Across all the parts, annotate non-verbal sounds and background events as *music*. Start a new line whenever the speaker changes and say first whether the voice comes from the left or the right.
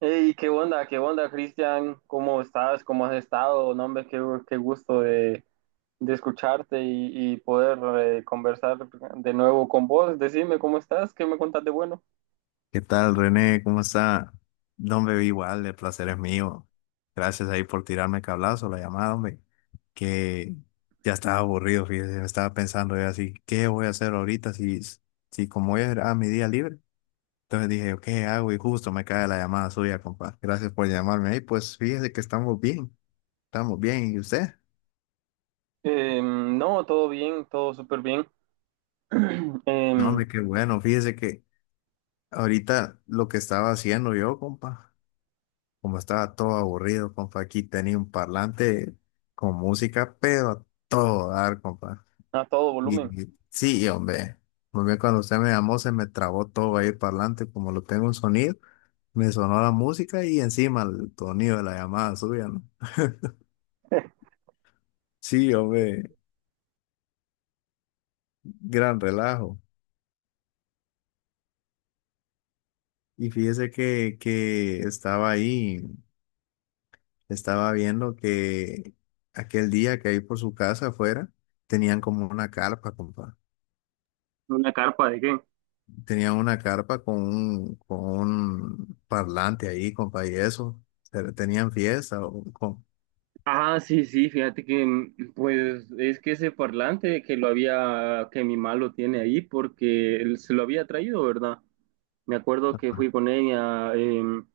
right: Hey, ¿qué onda? ¿Qué onda, Cristian? ¿Cómo estás? ¿Cómo has estado? No, hombre, qué gusto de escucharte y poder conversar de nuevo con vos. Decime, ¿cómo estás? ¿Qué me contás de bueno?
left: ¿Qué tal, René? ¿Cómo está? No, hombre, igual, el placer es mío. Gracias ahí por tirarme el cablazo, la llamada, hombre. Que ya estaba aburrido, fíjese, me estaba pensando yo así, ¿qué voy a hacer ahorita si como hoy era mi día libre? Entonces dije, ¿qué hago? Y justo me cae la llamada suya, compa. Gracias por llamarme ahí. Pues fíjese que estamos bien, estamos bien. ¿Y usted?
right: No, todo bien, todo súper bien. *clears throat*
left: No,
right: Em,
left: hombre, qué bueno. Fíjese que ahorita lo que estaba haciendo yo, compa. Como estaba todo aburrido, compa, aquí tenía un parlante con música, pero a todo dar, compa.
right: a todo volumen.
left: Sí, hombre, hombre, cuando usted me llamó se me trabó todo ahí el parlante, como lo tengo un sonido, me sonó la música y encima el sonido de la llamada suya, ¿no?
right: *laughs*
left: Sí, hombre, gran relajo. Y fíjese que estaba ahí, estaba viendo que aquel día que ahí por su casa afuera tenían como una carpa, compa.
right: ¿Una carpa de qué?
left: Tenía una carpa con un parlante ahí, compa, y eso. Pero ¿tenían fiesta? O con-
right: Ah, sí, sí, fíjate que pues es que ese parlante que lo había, que mi malo tiene ahí porque él se lo había traído, ¿verdad? Me acuerdo que fui con ella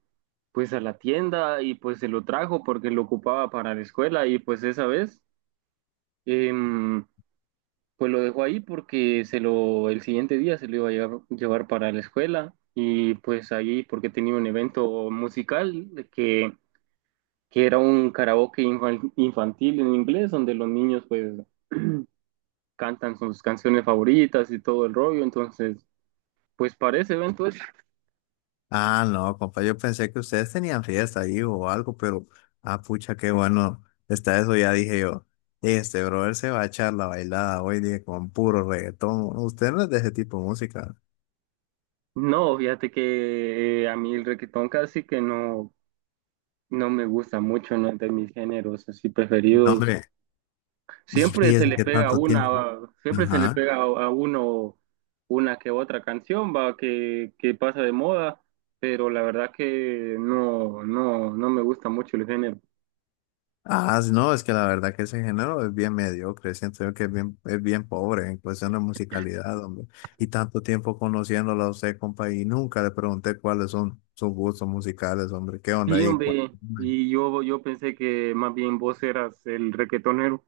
right: pues a la tienda y pues se lo trajo porque lo ocupaba para la escuela y pues esa vez em, pues lo dejó ahí porque se lo el siguiente día se lo iba a llevar, llevar para la escuela y pues ahí porque tenía un evento musical de que era un karaoke infantil en inglés donde los niños pues cantan sus canciones favoritas y todo el rollo entonces pues para ese evento es.
left: ah, no, compa, yo pensé que ustedes tenían fiesta ahí o algo, pero, ah, pucha, qué bueno está eso, ya dije yo. Este brother se va a echar la bailada hoy, dije, con puro reggaetón. Usted no es de ese tipo de música.
right: No, fíjate que a mí el requetón casi que no me gusta mucho, no es de mis géneros así
left: No,
right: preferidos.
left: hombre, y
right: Siempre se
left: fíjese
right: le
left: que
right: pega
left: tanto
right: una,
left: tiempo.
right: siempre se le
left: Ajá.
right: pega a uno una que otra canción, va, que pasa de moda, pero la verdad que no, no, no me gusta mucho el género.
left: Ah, sí, no, es que la verdad que ese género es bien mediocre, siento yo que es bien pobre en cuestión de musicalidad, hombre. Y tanto tiempo conociéndolo a usted, compa, y nunca le pregunté cuáles son sus gustos musicales, hombre, qué onda
right: Sí,
left: ahí. ¿Cuál-
right: hombre, y yo pensé que más bien vos eras el requetonero.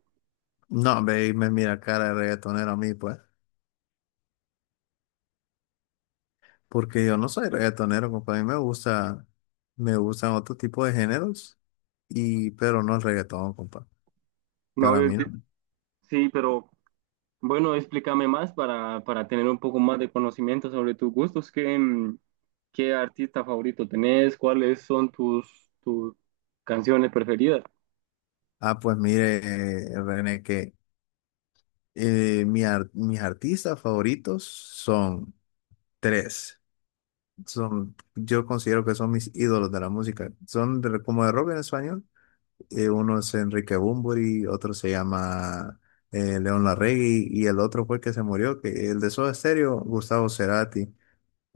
left: no, hombre, y me mira cara de reggaetonero a mí, pues, porque yo no soy reggaetonero, compa, a mí me gusta, me gustan otro tipo de géneros, y, pero no el reggaetón, compa,
right: No,
left: para mí no.
right: sí, pero... Bueno, explícame más para tener un poco más de conocimiento sobre tus gustos. ¿Qué, qué artista favorito tenés? ¿Cuáles son tus canciones preferidas?
left: Ah, pues mire, René, que... mis artistas favoritos son tres. Son, yo considero que son mis ídolos de la música. Son de- como de rock en español. Uno es Enrique Bunbury, otro se llama León Larregui y el otro fue el que se murió, que el de Soda Stereo, Gustavo Cerati.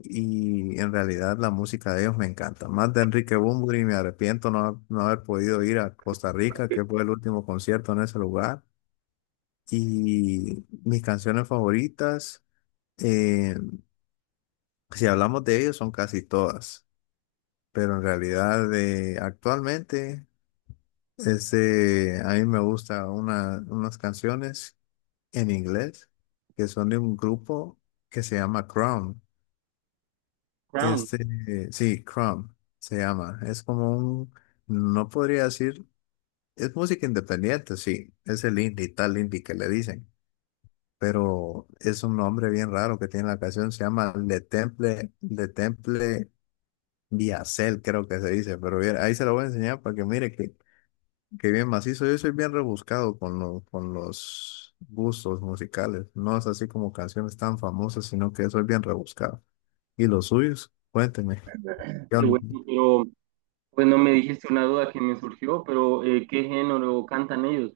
left: Y en realidad la música de ellos me encanta. Más de Enrique Bunbury, me arrepiento no, no haber podido ir a Costa Rica, que fue el último concierto en ese lugar. Y mis canciones favoritas. Eh, si hablamos de ellos, son casi todas, pero en realidad de actualmente este, a mí me gusta una, unas canciones en inglés que son de un grupo que se llama Crown.
right: Crown,
left: Este, sí, Crown se llama. Es como un, no podría decir, es música independiente, sí, es el indie, tal indie que le dicen. Pero es un nombre bien raro que tiene la canción, se llama Le Temple, Le Temple Viacel creo que se dice, pero bien, ahí se lo voy a enseñar para que mire que bien macizo. Yo soy bien rebuscado con, lo- con los gustos musicales. No es así como canciones tan famosas, sino que soy bien rebuscado. ¿Y los suyos? Cuénteme. ¿Qué
right: qué bueno,
left: onda?
right: pero bueno, me dijiste una duda que me surgió, pero ¿qué género cantan ellos?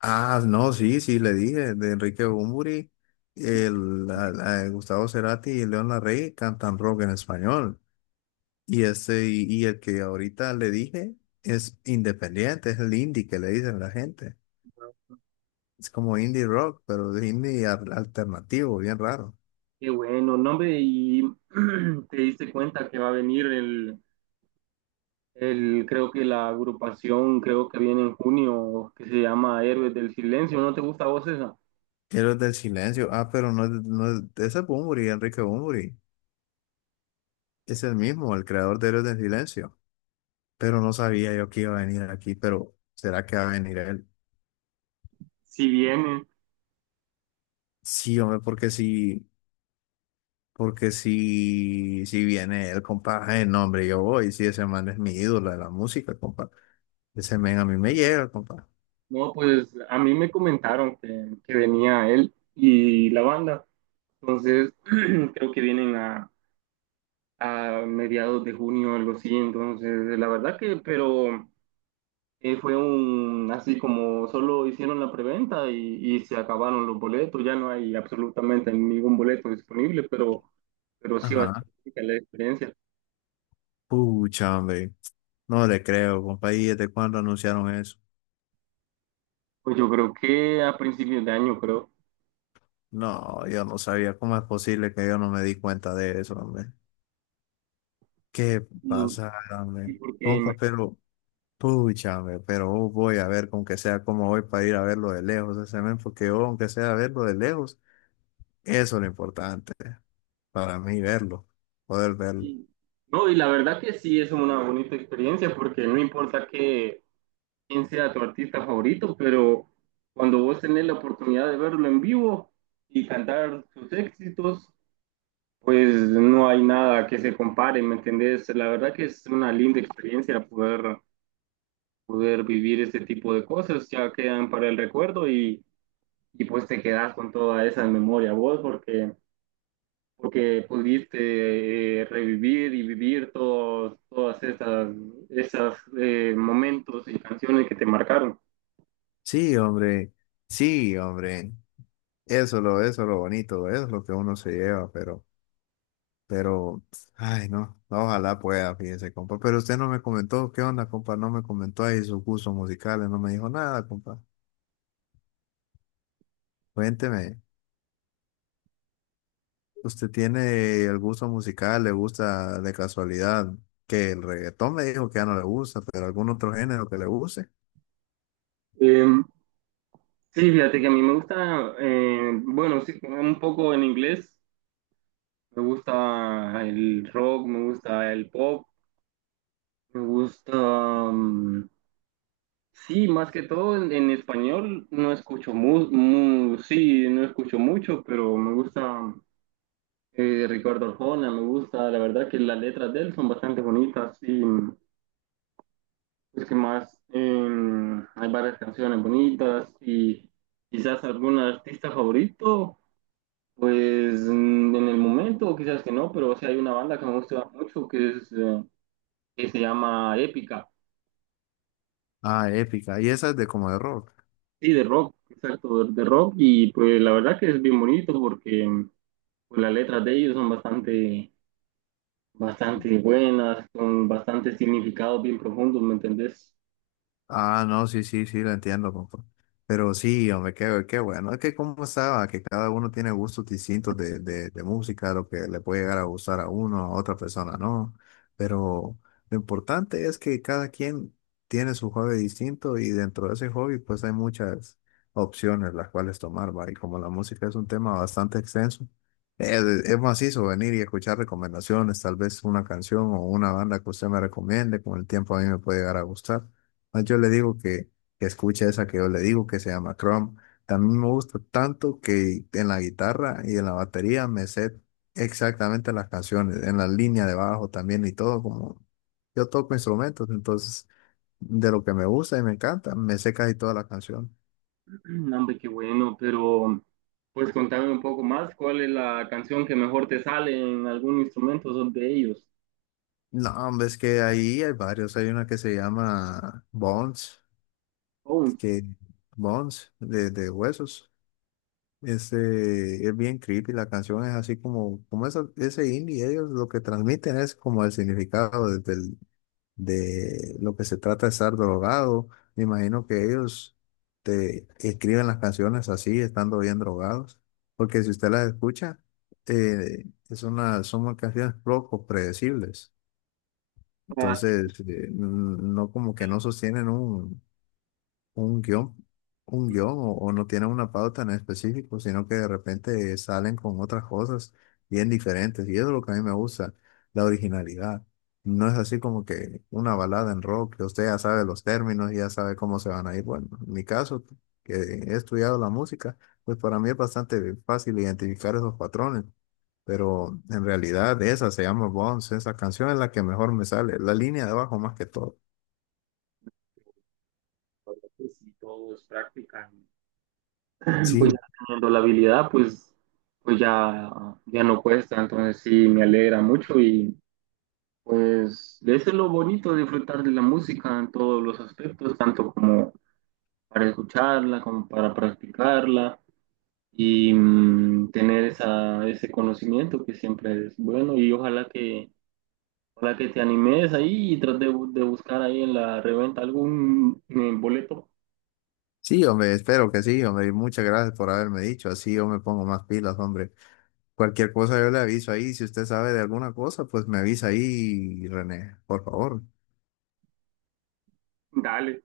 left: Ah, no, sí, sí, le dije, de Enrique Bunbury, el, la- la- Gustavo Cerati y León Larrey cantan rock en español. Y, este, y el que ahorita le dije es independiente, es el indie que le dicen la gente. Es como indie rock, pero de indie al- alternativo, bien raro.
right: Qué bueno, nombre, y *clears throat* te diste cuenta que va a venir creo que la agrupación, creo que viene en junio, que se llama Héroes del Silencio, ¿no te gusta a vos esa?
left: Héroes del Silencio. Ah, pero no, es- no es- ese es Bunbury, Enrique Bunbury. Es el mismo, el creador de Héroes del Silencio. Pero no sabía yo que iba a venir aquí, pero ¿será que va a venir él?
right: Si viene.
left: Sí, hombre, porque si, si viene él, compa, el nombre yo voy. Si ese man es mi ídolo de la música, compa. Ese man a mí me llega, compa.
right: No, pues a mí me comentaron que venía él y la banda. Entonces, *clears throat* creo que vienen a mediados de junio, algo así. Entonces, la verdad que, pero fue un, así como solo hicieron la preventa y se acabaron los boletos. Ya no hay absolutamente ningún boleto disponible, pero sí va a
left: Ajá.
right: ser rica la experiencia.
left: Pucha, hombre. No le creo, compa. ¿Y desde cuándo anunciaron eso?
right: Pues yo creo que a principios de año, creo.
left: No, yo no sabía cómo es posible que yo no me di cuenta de eso, hombre. ¿Qué
right: Y,
left: pasa,
right: y
left: hombre?
right: porque
left: Compa, pero, pucha, hombre, pero oh, voy a ver con que sea como voy para ir a verlo de lejos ese men, porque yo, aunque sea verlo de lejos, eso es lo importante para mí, verlo, poder verlo.
right: Y- No, y la verdad que sí es una bonita experiencia porque no importa quién sea tu artista favorito, pero cuando vos tenés la oportunidad de verlo en vivo y cantar sus éxitos, pues no hay nada que se compare, ¿me entendés? La verdad que es una linda experiencia poder, poder vivir este tipo de cosas, ya quedan para el recuerdo y pues te quedás con toda esa memoria vos porque... porque pudiste revivir y vivir todos todas esas momentos y canciones que te marcaron.
left: Sí, hombre, sí, hombre, eso es lo bonito, eso es lo que uno se lleva, pero. Pero, ay, no, no, ojalá pueda, fíjese, compa. Pero usted no me comentó, ¿qué onda, compa? No me comentó ahí sus gustos musicales, no me dijo nada, compa. Cuénteme, ¿usted tiene el gusto musical? ¿Le gusta de casualidad? Que el reggaetón me dijo que ya no le gusta, pero algún otro género que le guste.
right: Eh, sí, fíjate que a mí me gusta, bueno, sí, un poco en inglés, me gusta el rock, me gusta el pop, me gusta, mm, sí, más que todo en español no escucho sí, no escucho mucho, pero me gusta. Ricardo Arjona, me gusta, la verdad que las letras de él son bastante bonitas y pues que más hay varias canciones bonitas y quizás algún artista favorito, pues en el momento quizás que no, pero sí hay una banda que me gusta mucho que es que se llama Épica,
left: Ah, épica. ¿Y esa es de como de rock?
right: sí, de rock, exacto, de rock y pues la verdad que es bien bonito porque pues, las letras de ellos son bastante buenas, con bastante significado bien profundo, ¿me entendés?
left: Ah, no, sí, sí, sí, lo entiendo, compa. Pero sí, hombre, qué, qué bueno. Es que como estaba, que cada uno tiene gustos distintos de música, lo que le puede llegar a gustar a uno, a otra persona, no. Pero lo importante es que cada quien tiene su hobby distinto y dentro de ese hobby pues hay muchas opciones las cuales tomar, va. Y como la música es un tema bastante extenso, es macizo venir y escuchar recomendaciones, tal vez una canción o una banda que usted me recomiende, con el tiempo a mí me puede llegar a gustar. Ah, yo le digo que escuche esa que yo le digo que se llama Chrome. También me gusta tanto que en la guitarra y en la batería me sé exactamente las canciones, en la línea de bajo también y todo, como yo toco instrumentos, entonces de lo que me gusta y me encanta, me sé casi toda la canción.
right: *clears throat* No, hombre, qué bueno, pero pues contame un poco más, ¿cuál es la canción que mejor te sale en algún instrumento? Son de ellos.
left: No, hombre, es que ahí hay varios, hay una que se llama Bones,
right: Bones.
left: que Bones de huesos. Este, es bien creepy, la canción es así como, como eso- ese indie, ellos lo que transmiten es como el significado de, del- de lo que se trata de estar drogado. Me imagino que ellos te escriben las canciones así, estando bien drogados, porque si usted las escucha, eh, es una, son canciones poco predecibles.
right: Así
left: Entonces, no como que no sostienen un guión, un guión o no tienen una pauta en específico, sino que de repente salen con otras cosas bien diferentes. Y eso es lo que a mí me gusta, la originalidad. No es así como que una balada en rock, que usted ya sabe los términos, ya sabe cómo se van a ir. Bueno, en mi caso, que he estudiado la música, pues para mí es bastante fácil identificar esos patrones. Pero en realidad esa se llama Bones, esa canción es la que mejor me sale, la línea de abajo más que todo.
right: que si todos practican. *clears throat* Pues ya
left: Sí,
right: teniendo la habilidad, pues, pues ya, ya no cuesta, entonces sí, me alegra mucho y pues eso es lo bonito, disfrutar de la música en todos los aspectos, tanto como para escucharla, como para practicarla. Y tener ese conocimiento que siempre es bueno y ojalá ojalá que te animes ahí y trates de, de buscar ahí en la reventa algún boleto.
left: sí, hombre, espero que sí, hombre, y muchas gracias por haberme dicho, así yo me pongo más pilas, hombre. Cualquier cosa yo le aviso ahí, si usted sabe de alguna cosa, pues me avisa ahí, René, por favor.
right: Dale.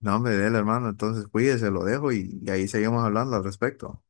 left: No, hombre, dele, hermano, entonces cuídese, lo dejo y ahí seguimos hablando al respecto.